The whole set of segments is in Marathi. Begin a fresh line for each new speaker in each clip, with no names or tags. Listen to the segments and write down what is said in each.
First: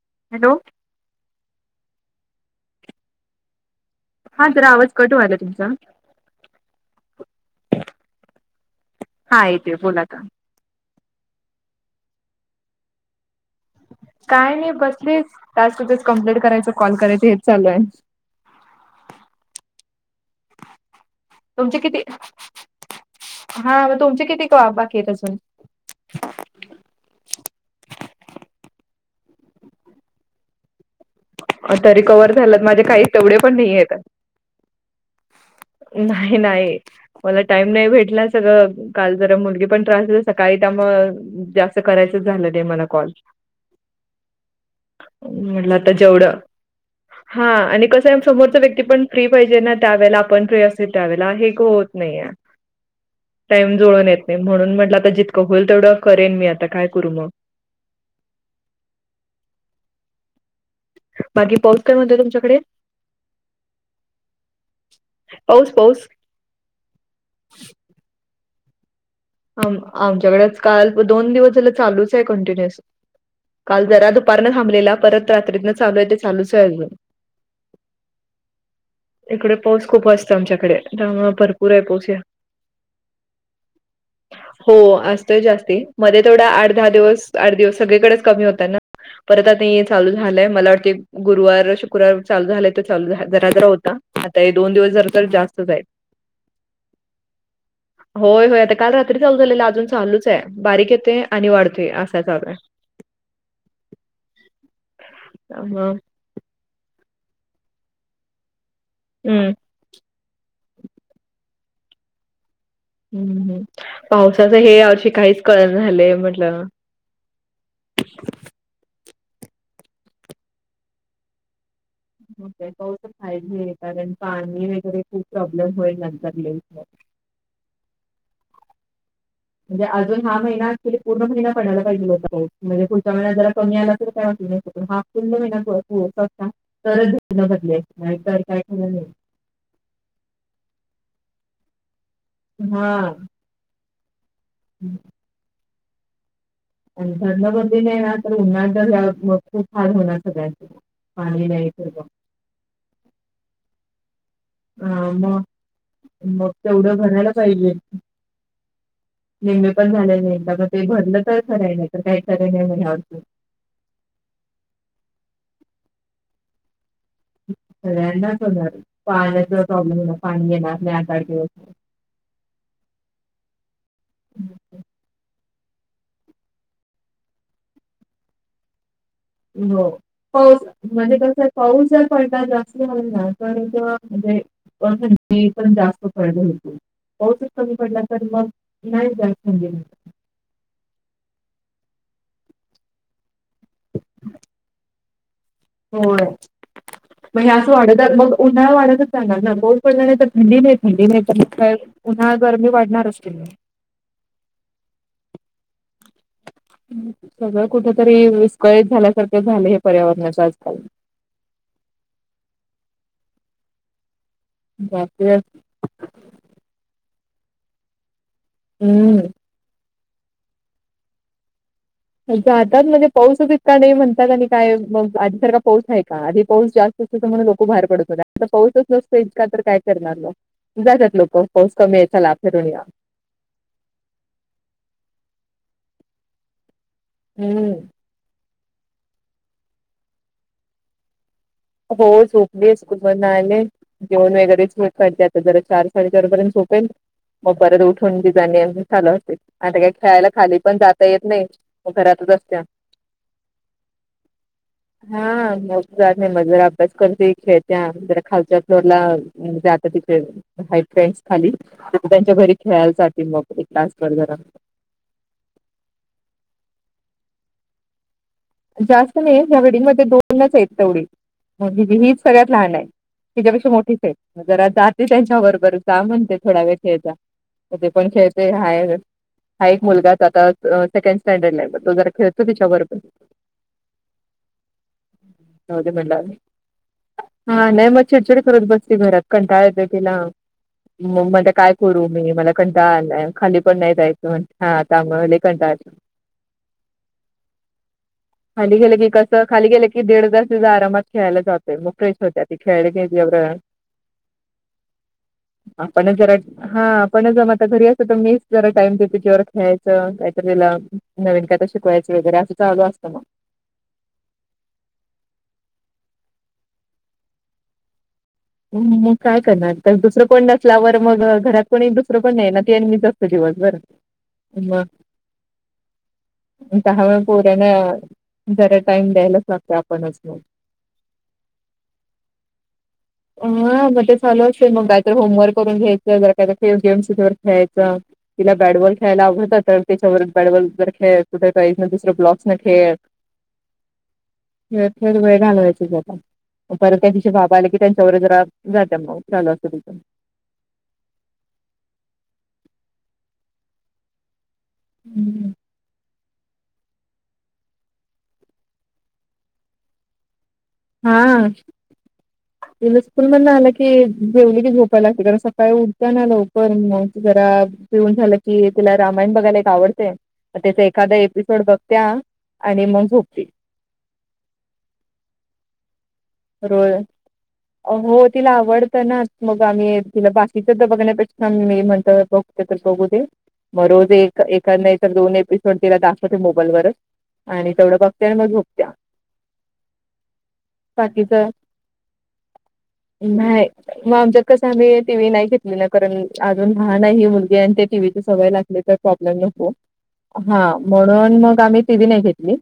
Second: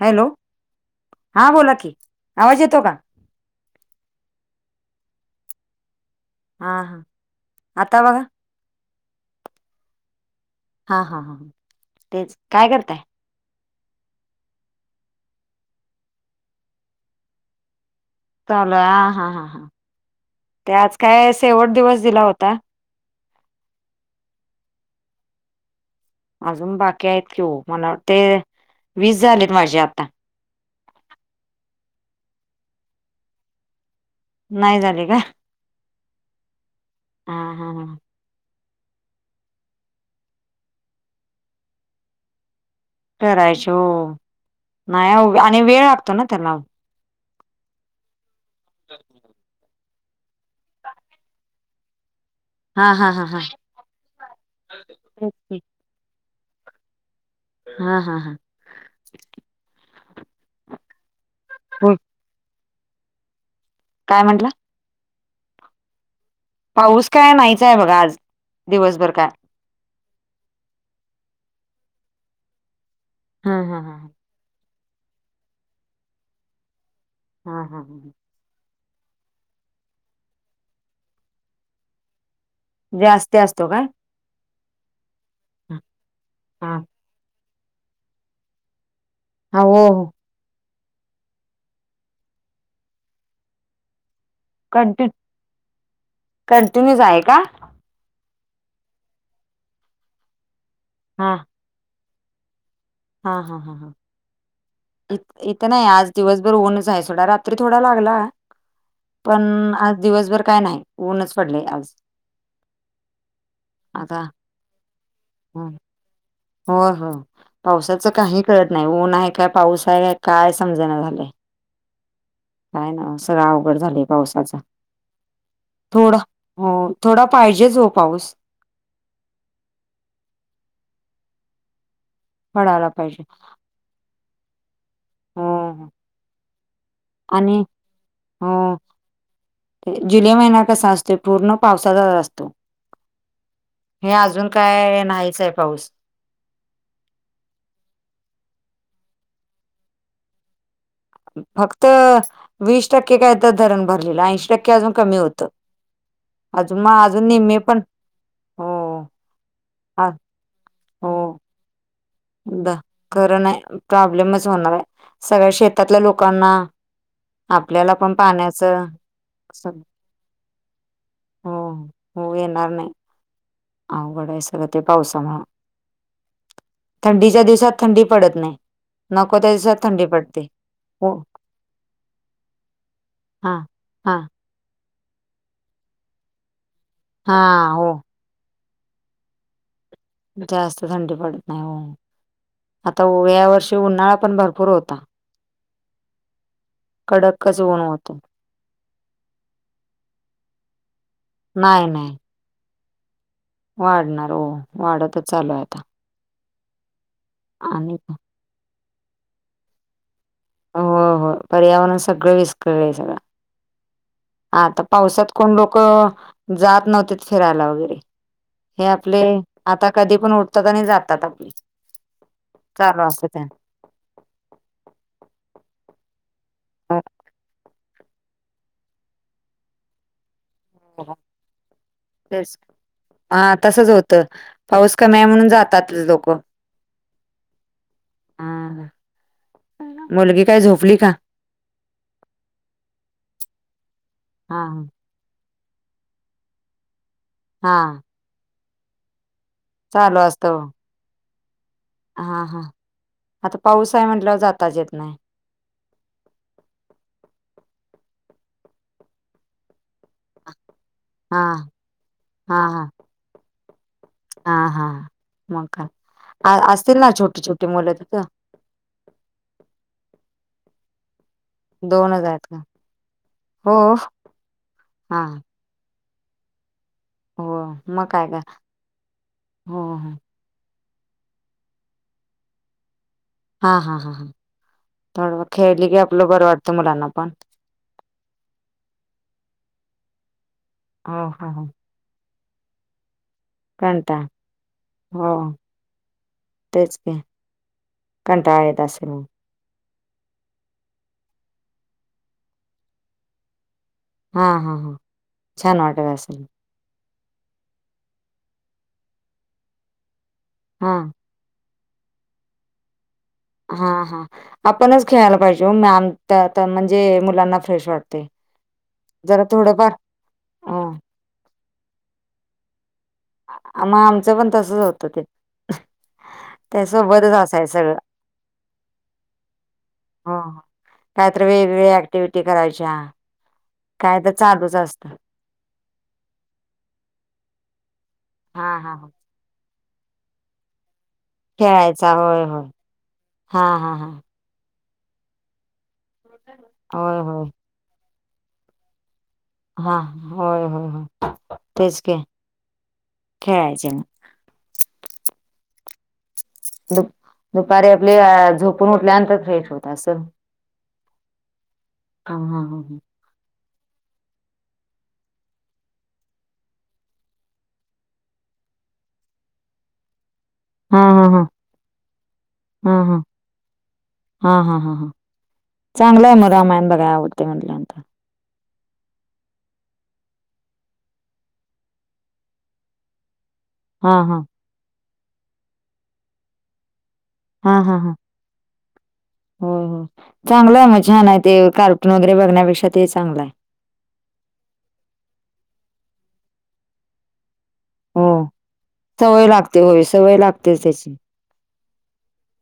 हॅलो हा बोला की आवाज येतो का
हा जरा आवाज कट व्यायलय तुमचा
हा हा आता बघा
हा येते बोलाता
हा हा ह तेच काय करताय
काय नाही बसलीस टास्क तच कम्प्लेट करायचं कॉल करायच हेच चालू आहे
चाल ह हा हां ह ते आज काय शेवट
तुमचे
दिवस
किती
दिला होता
हा म तुमचे किती वा बाकी आहेत अजून
अजून बाकी आहेत की हो मला वाटते वीस झालेत माझे आता,
आता तरी कवर झालंत माझे काही तेवढे पण नाही येत
नाही झाले का
नाही नाही
हा
मला
हा
टाईम नाही
ह
भेटला सगळं काल जरा मुलगी पण त्रास झा सकाळी त्या मग जास्त करायचंच झालं नाही मला कॉल
करायची हो नाही आणि
म्हटलं
वेळ
आता
लागतो ना
जेवढं
त्याला
हा आणि कस समोरचा व्यक्ती पण फ्री पाहिजे ना त्यावेळेला आपण फ्री अस त्यावेळेला हे होत नाहीे
हा हा हा हा
टाईम जुळून येत नाही म्हणून म्हटलं आता जितकं होईल तेवढं करेन मी आता काय करू मग
हा हा हा
बाकी पाऊस
हो
काय म्हणतय तुमच्याकडे
काय म्हंटलं
पाौस पाौस
पाऊस काय नाहीचा आहे बघा आज दिवसभर काय
आमच्याकडे काल दोन दिवस झा चालूच आहे कंटिन्युअस
हा हा
काल
हा
जरा पारं थांबलेला परत रात्रीतं चालू आहे ते चालूच आहे अजून
हा हा हम ह
इकडे पाऊस खूप असतो आमच्याकडे भरपूर आहे पाऊस या
जास्त असतो का?
हो असतोय जास्ती मध्ये थोडा आठ
हा
दहा दिवस- आठ दिवस सगळीकडेच कमी होतात ना परत
हो
आता
हो
चालू झालंय मला वाटतं गुरुवार शुक्रवार चालू झालंय त चालू जरा जरा होता आता हे दोन दिवस
कंटि
जरा तर जास्तच हाय
कंटिन्यूच आहे का?
होय होय आता काल रात्री चालू झाले अजून चालूच आहे बारीक येते
हा
आणि वाढते अस य [unintelligible]
हा हा हा हां इथं नाही
त्यामुळं
आज दिवसभर ऊनच आहे सोडा रात्री थोडा लागला पण
हं.
आज दिवसभर काय नाही ऊनच पडले आज
हम्म
आता
पावसाचं हे या वर्षी काहीच कळण झालेय म्हटलं
हो हो पावसाचं काही कळत नाही ऊन आहे का पाऊस आहे का काय समजना झालंय
हो ब
काय
तर
ना सगळं
फाहिजे
अवघड झालंय
कारण
पावसाचा
पाणी वगैरे खूप प्रॉब्लेम होईल
थोडा
नंतर ले
हो थोडा पाहिजेच हो पाऊस
म्हणज अजून हा महिना क्युली पूर्ण महिना पणायला पाहिजे होता म्हणजे
पडायला
पुढचा
पाहिजे
महि्या जरा कमी आला नाही ह [unintelligible] प
हो
महि शता तरच
आणि
बदले नाही तर काय ठलं नाही [unintelligible]
ते जुलै महिना कसा असतो, पूर्ण पावसाचा असतोय.
हां,
हे अजून काय नाहीच आहे पाऊस.
आणि धरण बंदली नाही ना तर उन्हाळ द खूप फार होणार सगळ्यांच [unintelligible]
फक्त वीस टक्के काय तर धरण भरलेलं ऐंशी टक्के अजून
हा
कमी
मग
होत अजून मग अजून नेहमी पण हो
निमे पण
हा
झाले नाही म ते भरलं तर खरय नाही काही खरे नाही
ब
मग यावर्षी
खरं नाही प्रॉब्लेमच होणार आहे सगळ्या शेतातल्या लोकांना आपल्याला पण
सगळ्यांचा तोच
पाण्याचं
पाण्याचा
स
प्रॉब्लेम,, पाणी एनार नाही आता सात आठ
हो
दिवस
हो,, येणार नाही. अघगड आय सगळ ते पावसामुळे थंडीच्या दिवसात थंडी पडत नाही ह्या दिवसात
हो.
थंडी पडत्या
पाऊस, म्हणजे तस पाऊस जर पडला, जास्त झाला,
हा
पण
हा
ते म्हणजे पण जास्त पडले होतो,,
हा
पाऊसच कमी
हो
पडला तर मग,, नाही जाय म्हज
जास्त थंडी पडत नाही, होय,, आता या वर्षी उन्हाळा पण भरपूर होता.
होय म हे
कडकच
असं
ऊन
वाढतच
होतं
जातय,, मग उन्हाळा वाढतच जाणार ना,, पाऊस पडला नाही तर थंडी नाही,, थंडी नाहीतर प काय
क नाय,, [unintelligible]
पुन्हा गरमी वाढणार असते
वाढणार हो,, वाढतच चालूय आता.
सगळं कुठ
आणि
तरी विस्कळीत झाल्यासारखे झालेय, हे पर्यावरणाच्या
होय, होय. पर्यावरण सगळं विस्कळलंय सगळं आता
जास्तीत
पावसात
जास्त
कोण लोकं, जात नव्हते फिरायला हे
हम्म
आपले,, आता कधी पण उठतात आणि जातात.
जातात
चालू
म्हणजे,,
असतं
पाऊसच
त्यांचं.
इतका नाही म्हणतात, आणि काय म आधीसारखा पाऊस आहे का,, आधी पाऊस
हो,
जास्त असल्या तर म्हणून लोक बाहेर पडत नवते,, आता पाऊसच नसतच का, तर काय करणार लो
हो.
जातात लोक,, पाौस कमी आय,, चाला
तेच
फीरून घ्या.
हा, तसंच होतं,, पाऊस कमी आहे म्हणून जातात लोकं.
हम्म,
हा,,, मुलगी काय झोपली का?
हो,, झोपलीच ति पन,, स्कूल आले घेऊन वगरेच
हां,
जरा चार साडेचारपर्यंत झोपेल,, मग परत
हां.
उठून बी जाणे झालं असतय आता काय
चालू
खेळायला
असतं
खाली
हो.
पण जाता येत नाही. घरातच
हां,
असत्या,,
हां. आता पाऊस आहे म्हटल्यावर जाताच येत नाही.
हां जात नाही, मग जरा अभ्यास करते,, खेळत्या, जरा खालच्या फ्लोरला जात्या तिथे हाईत फ्रेंडस खाली,,
हां,
त्यांच्या घरी
हां, हां.
खेळायसाठी, मग तास भर जरा
हां, हां मग काय? असतील ना छोटी छोटी मुलं तिथं
जास्त नाही,, ह्या बाल्डिंगमध्ये दोनच आहेत तेवढी. ग हीच
दोनच आहेत
सगळ्यात
का
लहान आहे,, हिच्यापेक्षा
हो
मोठीच आहेत,, जरा जाते
हा
त्यांच्याबरोबरच जा म्हणते थोडा वेळ खेळजा,,,
हो
ते
मग
पण
काय का
खेळते हाय, हा
हो
एक
हो
मुलगाच आता सेकंड स्टँडर्ड ला आहे तो,, तो जरा खेळतो तिच्याबरोबर.
हा, हा हा, ह थोडं खेळली
जाऊदे
की
म्हणलं
आपलं बरं वाटतं मुलांना पण.
हा, नाही मग चिडचिड करत बसते घरात,, कंटाळ एतय तिला,,
हो
मग
हो
मनते
हो
काय करू मी,, मला कंटाळा आलाय,, खाली पण नाही
कंटाळ
जायचं,, म्ह हा
हो
त्यामुळे कंटा
तेच की. कंटाळा
खाली
येत
गेलं की
असेल
कसं खाली गेल की दीड तास तिचा आरामात खेळायला जातोय,, मग फ्रेश होते ती, खेळली घेयऽ
हा हां हां छान वाटल
आपणच
अस
जरा
असल.
हा पण जम आता घरी असत तर मीस जरा टाइम द तिच्यावर खेळायचं ला
हा
नवीन कायता शिकवायच वगैरे असं चालू असतं ना
हां हां आपणच खेळायला पाहिजेओ,, मम म्हणजे मुलांना फ्रेश वाटतय.
मग काय करणार, तर दुसरं कोण
हो
नसलावर मग, घरात कोणी दुसरं कोण नाही ना त्यांनीच आसतय दिवास भर
मग आमचं पण तसच होतं ते त्या
दहा वेळ
सोबतच असाय
पोराणा,,
सगळं
जरा टाइम द्यायलाच लागतय, आपणच म
काय तर वेगवेग्या ऍक्टिव्हटी करायच्या
हा मग ते
काय तर
ल असेल
चालूच
मग
असतं.
कायतर होमवर्क करून घ्यायचं जर गेम्स खेळायं तिला
हा हा
बॅटबॉल
हा.
खेळायला आवडत तर त्याच्यावर बॅटबॉल जर खेळायच कुठेही प्रईज न
खेळायचा
दुसरं
होय
ब्लॉक्स न
होय.
ठेत
हा हा हा.
थेर वेळ घालवायची जात परत त्या
होय
तिशी
होय
बाबा आले की त्यांच्या औज्र जाते मगून चाल ल
हा होय होय होय तेच खे खेळायचे ना
हम्म
दु दुपारी आपल्या झोपून उठल्यानंतर फ्रेश होत असं
हा
हा हा हा हां
पण मण नाही आला की जेवली की झोपायला लागते कारण सकाळी उठताना लवकर मग जरा जऊन झालं कि तुला रामायण बघायला एक आवडते मग त्याचा
हा
एखादा
हा हा
एपिसोड बघत्या आणि मग झोपती
हां हां हां हां चांगला आहे मर
रोल हो तिला आवडतं ना मग आम्ही तिला बाकीच्या द बघण्यापेक्ष आम् म्हणत बघते तर बघू दे मग
हा
रोज
हा
एक एका नाही तर दोन एपिसोड तिला दाखवतते मोबाईलवरच आणि तेवढं बघत आणि मग झोकत्या
हो हो चांगलं आहे मग छान
बाकीच
आहे ते कार्टून वगैरे बघण्यापेक्षा ते चांगलं आहे
नाही मग आमच कस आम्ही टी व्ही नाही घेतली ना कारण अजून लहान आहे मुलगी आणि ते टीव्हीची
हो.
सवय लागली तर प्रॉब्लेम
सवय
नको
लागते होय सवय
हा
लागतेच त्याची
म्हणून मग आम्ही ती व नाही घेतली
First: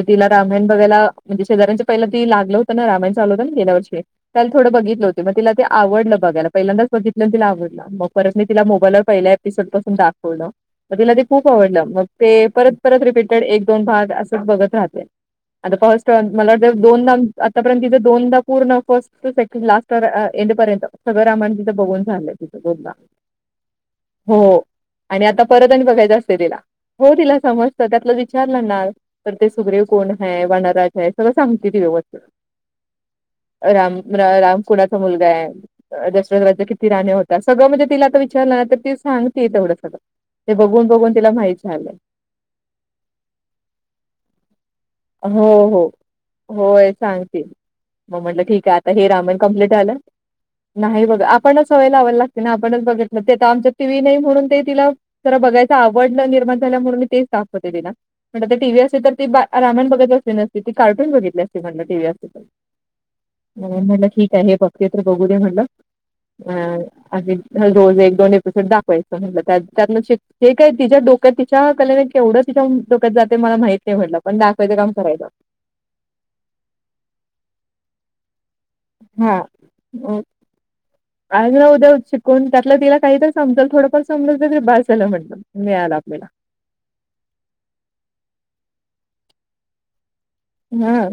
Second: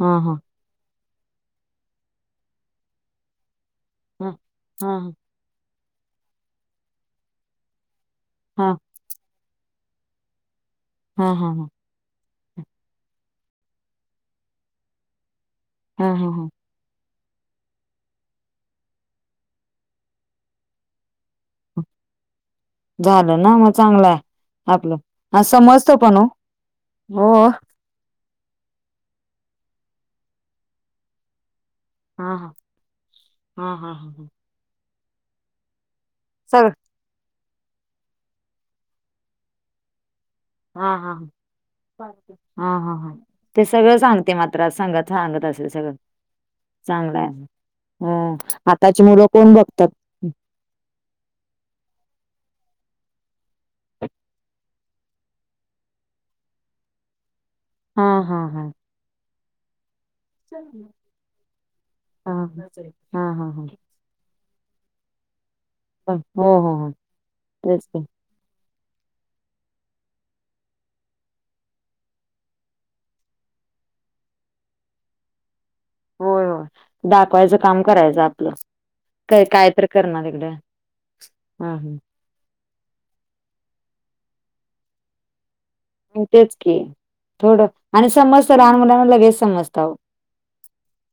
हा
तिला
हा
रामायण बघायला म्हणे शेजऱ्यांच्या पहिला ती लाग होतं ना रामाय चालू होत ना गेल्यार्षी
हा
त्याला थोडं
हा
बघितलं होते मग तिला ते आवडलं बघाला पहिल्यांदाच बघितलं तिला आवडलं मग परत मी तिला
हा
मोबाईलवर पहिल्या एपिसोड पासून दाखवलं म तिला ते
हा
खूप
हा हा.
आवडलं मग ते परत परत रिपीटेड एक दोन भाग अस बघत राहते आता
हा
फस्ट
हा हा
मला दोन ना आतापर्यंत तिथं दोनदा पूर्ण first to second last end पर्यंत सगळ रामाण तिथं बघून झालं
झालं ना मग चांगलं आहे.
हो
आपलं
आणि
हा
आता परत आणि
समजतो पण
बघायचं
हो
असत तिला हो दिला समज त्यात विचारलंणार तर ते सुग्रव कोण आहे वनराज है सगळं सांगते ती व्यवस्था
हा हा हा
राम
हा
राम कुणाचा मुलगा आहे दशरथ राज्या
सगळं
किती राहणे होते सगळं म्हणजे तिला आता विचारलं ना तर ती सांगते तेवढं सगळं ते बघून
हा हा
बघून तिला माहिती झालं
हा हा हा हा ते सगळं सांगते मात्र सांगत सांगत
हो
असेल
हो
सगळं
होय
चांगलं
सांगतील
आहे. ह
मग म्हटलं ठीक आहे आता
आताची
हे
मुलं
रामाण
कोण
कमप्लीट
बघतात
झालं नाही बघ आपणच ह्हायला हवयला लागते ना आपणच बघित ना ते आता आमच्या टी व्ही नाही म्हणून ते तिला जरा बघायच आवड निर्माण झाल्या म्हणून मी तेच सांग त
हा हा
म्हण ते
हा
टी व्ही असे तर ती रामण बघत अस [inaudible] त्या
हा हा हा हा
हे पक्त्र बघू दे म्हटलं
हो
अ
हो हो
अग
तेच
रोज
ते
एक दोन एपिसोड दाखवायच टलं त्यांना शिक हे काय तिच्या डोक्यात तिच्या कलेने केवढं तिच्या डोक्यात जाते मला माहित नाही म्हटलं वंद दाखोयज काम कररायो
होय होय दाखवायचं काम करायचं आपलं
हां.
काय काय तर
अ,
करणार तिकडे ह ह
कोण त्यातलं तिला काहीरी समजाल थोडंफार समजत तरी बा झाला म्हटलं मिळाला
तेच की थोडं आणि समजत लहान मुलांला वेस समजत
हां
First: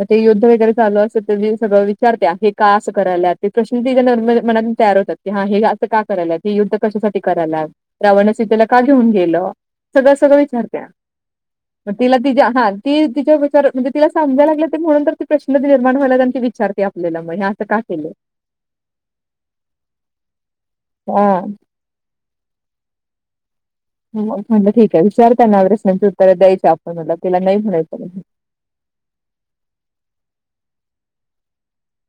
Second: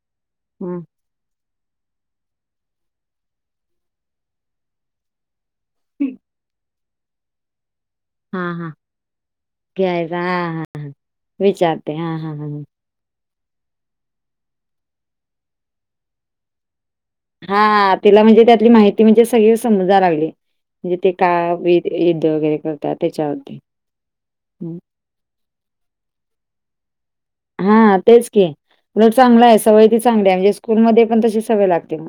म ते युद्ध वेगैरे
हम्म.
चालू आसत त ति सगळं विचारत्या हे का आसं करायला ते प्रश्न तिज्या ल लग मनात तयार होतात. क हा हे असं का करायला हे युद्ध कशासाठी करायला.
हा
रावणसीतेला
हा
का घेऊन गेलं सगळं
घ्यायचा
सगळं
हा हा
विचारत्या
हा.
मग
विचारते हा
तिला ति
हा
जे
हा हा
हाल ती तिच्या विचार म्हणजे तिला समजाय लागलं ते म्हणून तर ति प्रश्न निर्माण वयला आणि ति विचारते आप
हां हा तिला म्हणजे त्यातली माहिती म्हणजे सगळे समजाय लागली म्हणजे ते का
हां,
वेत यद्ध वगैरे करतात त्याच्यावर ते
म्हटलं ठीक आहे विचारताना प्रश्नांची उत्तर द्यायची आपण म्हटलं तिला नाई
हा
म्हणायचं नाही.
तेच की उलट चांगलं आहे सवय ती चांगली आहे म्हणजे स्कूलमध्ये पण तशीस सवय लागते म.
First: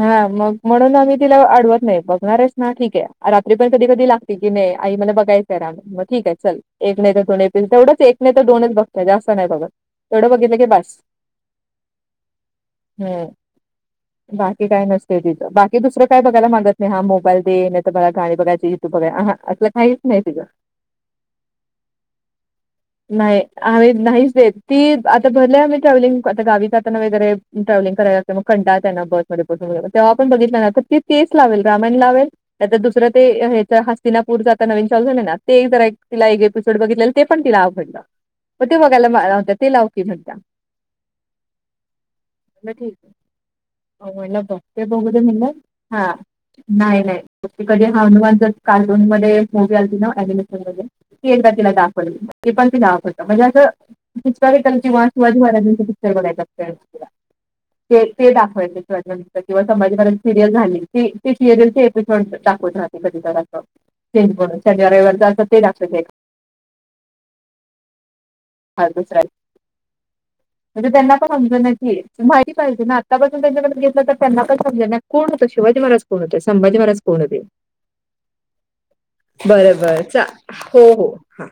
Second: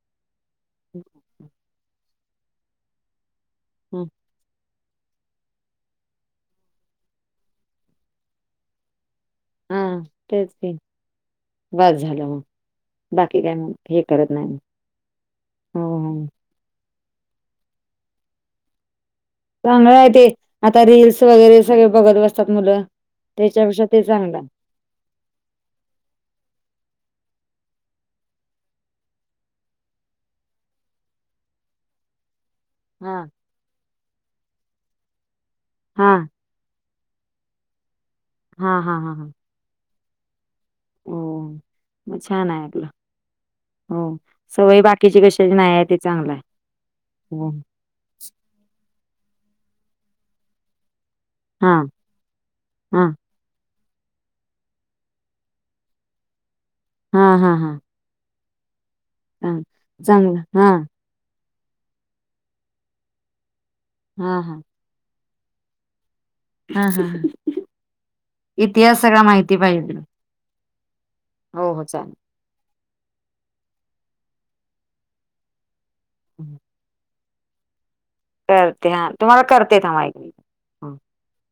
हां मग म्हणून आम्ही तिला आडवत नाही बघणारेस ना ठीक आहे रात्री पण कधी
हं.
कधी लाग की नाही आई मला बघायचं आहे राम म ठिक आहे चल एक नाही त दोन एक नाही त दोनच बघ तत जास्त नाही बघ
हा
तेवढं
तेच
बघितलं की
ते
बास हम्म.
क्या मंग ठिक आहे.
बाकी काय नसतंय तिचं बाकी दुसरं काय
हो
बघायला मागत नाही हा मोबाईल दे नाही त मला गाणी बघायचे युटूब बघाय आहां.
चांगलं आहे ते आता रिल्स वगैरे सगळे बघत बसतात मुलं
नाही
त्याच्यापेक्षा
आम्ही
ते
नाहीच
चांगलं.
देत ती आता भरली आहे आमी ट्रॅव्हलिंग आता गावी जाताना वेगैरे ट्रॅव्हलिंग कराय लागते म कंटाळ त्यांना बस मध्ये बसून जारा तेव्हा पण बघितलं ना तर ति तेच लावेल रामायण लावेल त ते तर दुसरं
हा
ते ह्याच हस्तीिनापूरचं आता नवीन चालू झाल ना ते एक जरा
हा
तिला एक तुकडं बघितलेलं ते पण तिला आवघडलं म ते
हा हा
बघायला
हा
मा
हा
वत्या ते लावते म्हणत्या.
हो मग छान आहे आपलं.
[inaudible]
हो.
म्हणलंत
सवय
ते बघू
बाकीची
दे म्हणलं
कशाची नाही आहे ते
हा
चांगलं आहे.
नाय नाय
हो.
कधी लहान मुलांचं कार्टून मध्ये मूवी आलं ति ना ॲनिमेशन मध्ये? ती एकदा तिला
हां.
दाखवल ते पण तीला
हां.
आवडत म्हणजे असं पिक् वास पिक्चर बघय [unintelligible]
हां हा हा.
ते ते दाखवायचे पर्यंत किंवा संभाजी महाराजांची
चांगलं.
सिरियस झाली
हां.
की ते सिरयल ते एपिसोड दाखवत राहतं कधी जरा आसं चेंज
हां,
म्हणून
हां.
शनिवार रविवार जा असं ते दाखवत.
हा हाहा
हा
इतिहास
दुसरा
सगळा
एक.
माहिती पाहिजे.
म्हणजे त्यांना पण
हो, हो.
म्हमज
चालेल.
[unintelligible] माती पाहिजे ना त्या पासून त्यांच्याकडे घेतलं तर त्यांना पण समजेल ना कोण होतं शिवाजी महाराज कोण होते संभाजी महाराज कोण होते.
करते हां तुम्हाला
बरं
करते
बरं
थांबा एक
चा
मिनि
हो हो हां.